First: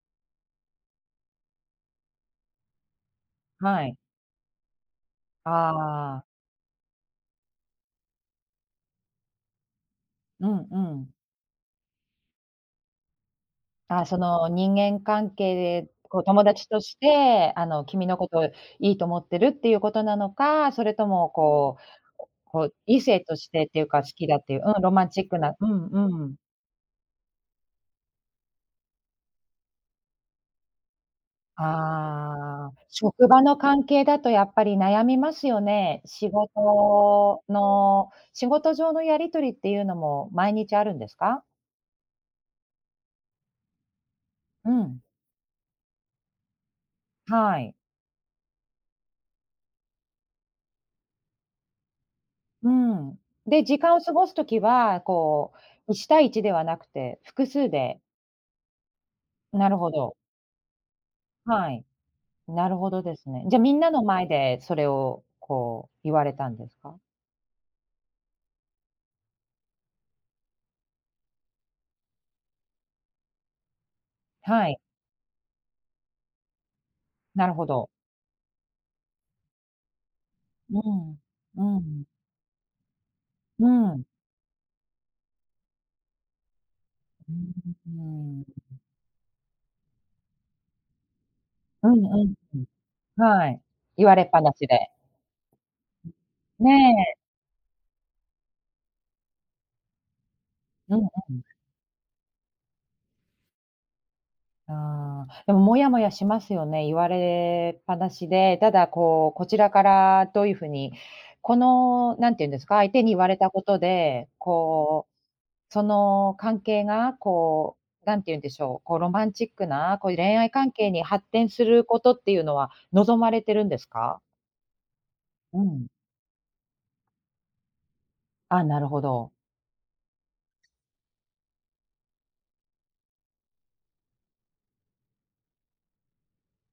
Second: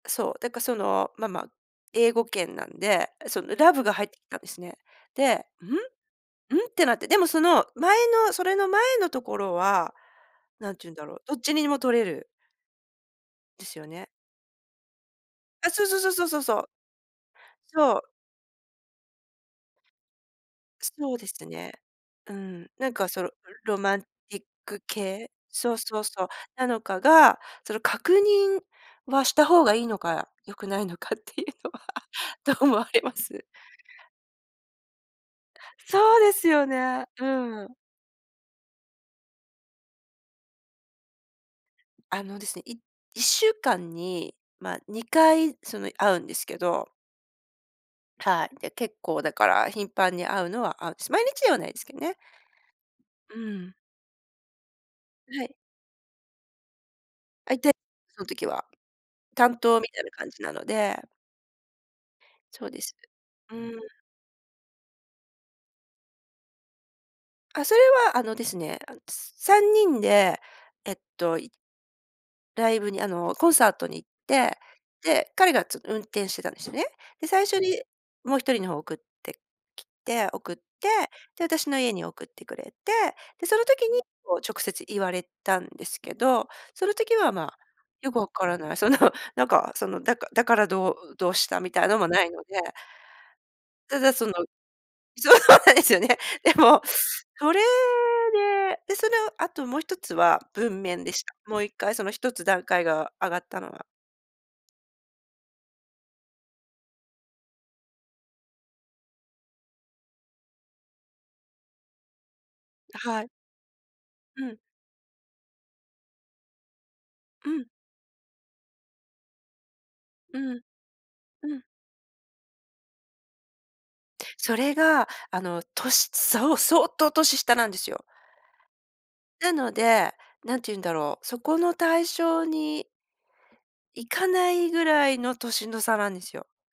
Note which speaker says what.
Speaker 1: そう、だからその、まま、英語圏なんで、そのラ
Speaker 2: は
Speaker 1: ブが
Speaker 2: い。
Speaker 1: 入ってきたんですね。で、ん、
Speaker 2: ああ。
Speaker 1: んってなって。でも、その前の、それの前のところは、
Speaker 2: うん
Speaker 1: なん
Speaker 2: う
Speaker 1: て言うんだ
Speaker 2: ん。
Speaker 1: ろう、どっちにでも取れる。ですよ
Speaker 2: あ、
Speaker 1: ね。
Speaker 2: その人間関係
Speaker 1: あ、そう
Speaker 2: で、
Speaker 1: そう
Speaker 2: こう
Speaker 1: そうそ
Speaker 2: 友
Speaker 1: うそ
Speaker 2: 達
Speaker 1: う。
Speaker 2: として、あの
Speaker 1: そう。
Speaker 2: 君のこといいと思ってるっていうことなのか、それと
Speaker 1: そうで
Speaker 2: も
Speaker 1: すね。
Speaker 2: こう
Speaker 1: う
Speaker 2: こ
Speaker 1: ん、
Speaker 2: う
Speaker 1: なん
Speaker 2: 異
Speaker 1: か
Speaker 2: 性
Speaker 1: その
Speaker 2: としてっ
Speaker 1: ロ
Speaker 2: ていう
Speaker 1: マ
Speaker 2: か
Speaker 1: ン
Speaker 2: 好きだ
Speaker 1: ティ
Speaker 2: っ
Speaker 1: ッ
Speaker 2: ていう、うん
Speaker 1: ク
Speaker 2: ロマンチッ
Speaker 1: 系、
Speaker 2: クな、う
Speaker 1: そう
Speaker 2: ん
Speaker 1: そう
Speaker 2: う
Speaker 1: そう、
Speaker 2: ん。
Speaker 1: なのかが、その確認は、した方がいいのか、良くないのかっていうのは、どう
Speaker 2: ああ、
Speaker 1: 思われま
Speaker 2: 職場
Speaker 1: す？
Speaker 2: の関係だとやっぱり悩みますよね。
Speaker 1: そう
Speaker 2: 仕
Speaker 1: ですよね、
Speaker 2: 事
Speaker 1: うん。
Speaker 2: の仕事上のやりとりっていうのも毎日あるんですか？
Speaker 1: あのですね、い1週間に、
Speaker 2: う
Speaker 1: まあ、
Speaker 2: ん。
Speaker 1: 2回その会うんですけど。
Speaker 2: はい。
Speaker 1: はい、で、結構だから頻繁に会うのは会うし、毎日ではないですけどね。
Speaker 2: うん、
Speaker 1: う
Speaker 2: で
Speaker 1: ん。
Speaker 2: 時間を過ごす時は
Speaker 1: は
Speaker 2: こ
Speaker 1: い。
Speaker 2: う、1対1ではなくて複
Speaker 1: 相
Speaker 2: 数
Speaker 1: 手、
Speaker 2: で。
Speaker 1: その時は、担
Speaker 2: なる
Speaker 1: 当み
Speaker 2: ほ
Speaker 1: たいな
Speaker 2: ど。
Speaker 1: 感じなので。
Speaker 2: はい、な
Speaker 1: そう
Speaker 2: る
Speaker 1: で
Speaker 2: ほ
Speaker 1: す。
Speaker 2: どですね、じ
Speaker 1: う
Speaker 2: ゃ
Speaker 1: ん。
Speaker 2: みんなの前でそれをこう言われたんですか？
Speaker 1: あ、それはあのですね、あ、つ3人で、えっと、いライブにあの、コンサートに行って、
Speaker 2: はい。
Speaker 1: で、彼がちょっと運転してたんですよね。で、最
Speaker 2: なる
Speaker 1: 初
Speaker 2: ほ
Speaker 1: に
Speaker 2: ど。
Speaker 1: もう1人の方を送ってきて、送って、
Speaker 2: うん、
Speaker 1: で、私
Speaker 2: う
Speaker 1: の家
Speaker 2: ん。
Speaker 1: に送ってくれて、で、その
Speaker 2: う
Speaker 1: 時に
Speaker 2: ん。
Speaker 1: こう直接言われたんですけど、その時は
Speaker 2: う
Speaker 1: まあよく分
Speaker 2: ーん。
Speaker 1: からない。そのなんか、そのだかだから、どうどうしたみたい
Speaker 2: う
Speaker 1: なの
Speaker 2: ん
Speaker 1: もな
Speaker 2: う
Speaker 1: い
Speaker 2: ん、
Speaker 1: ので。
Speaker 2: うん。はい、
Speaker 1: た
Speaker 2: 言
Speaker 1: だ、
Speaker 2: われ
Speaker 1: そ
Speaker 2: っ
Speaker 1: の、
Speaker 2: ぱなしで。
Speaker 1: そうなんですよね。で
Speaker 2: ね
Speaker 1: も、
Speaker 2: え。
Speaker 1: それで、で、そのあともう1つは、文
Speaker 2: う
Speaker 1: 面
Speaker 2: ん
Speaker 1: でし
Speaker 2: う
Speaker 1: た。
Speaker 2: ん。
Speaker 1: もう1回その1つ段階が上がったのは。
Speaker 2: ああ、でも、もやもやしますよね、言われっぱなしで、ただこう、こちらからどういうふうに、このなんていうんですか、相手に言
Speaker 1: は
Speaker 2: わ
Speaker 1: い。
Speaker 2: れたことで、
Speaker 1: うん。
Speaker 2: こう、その関係が
Speaker 1: うん。
Speaker 2: こうなんていうんでしょう、こうロマンチックな、こういう恋
Speaker 1: う
Speaker 2: 愛
Speaker 1: ん。
Speaker 2: 関係に発展
Speaker 1: う
Speaker 2: す
Speaker 1: ん。
Speaker 2: ることっていうのは望まれてるんですか？
Speaker 1: それが、あ
Speaker 2: う
Speaker 1: の
Speaker 2: ん。
Speaker 1: 年、そう、相当年下なんですよ。
Speaker 2: あ、なるほど。
Speaker 1: なので、なんて言うんだろう、そこの対象に行かないぐらいの年の差なんですよ。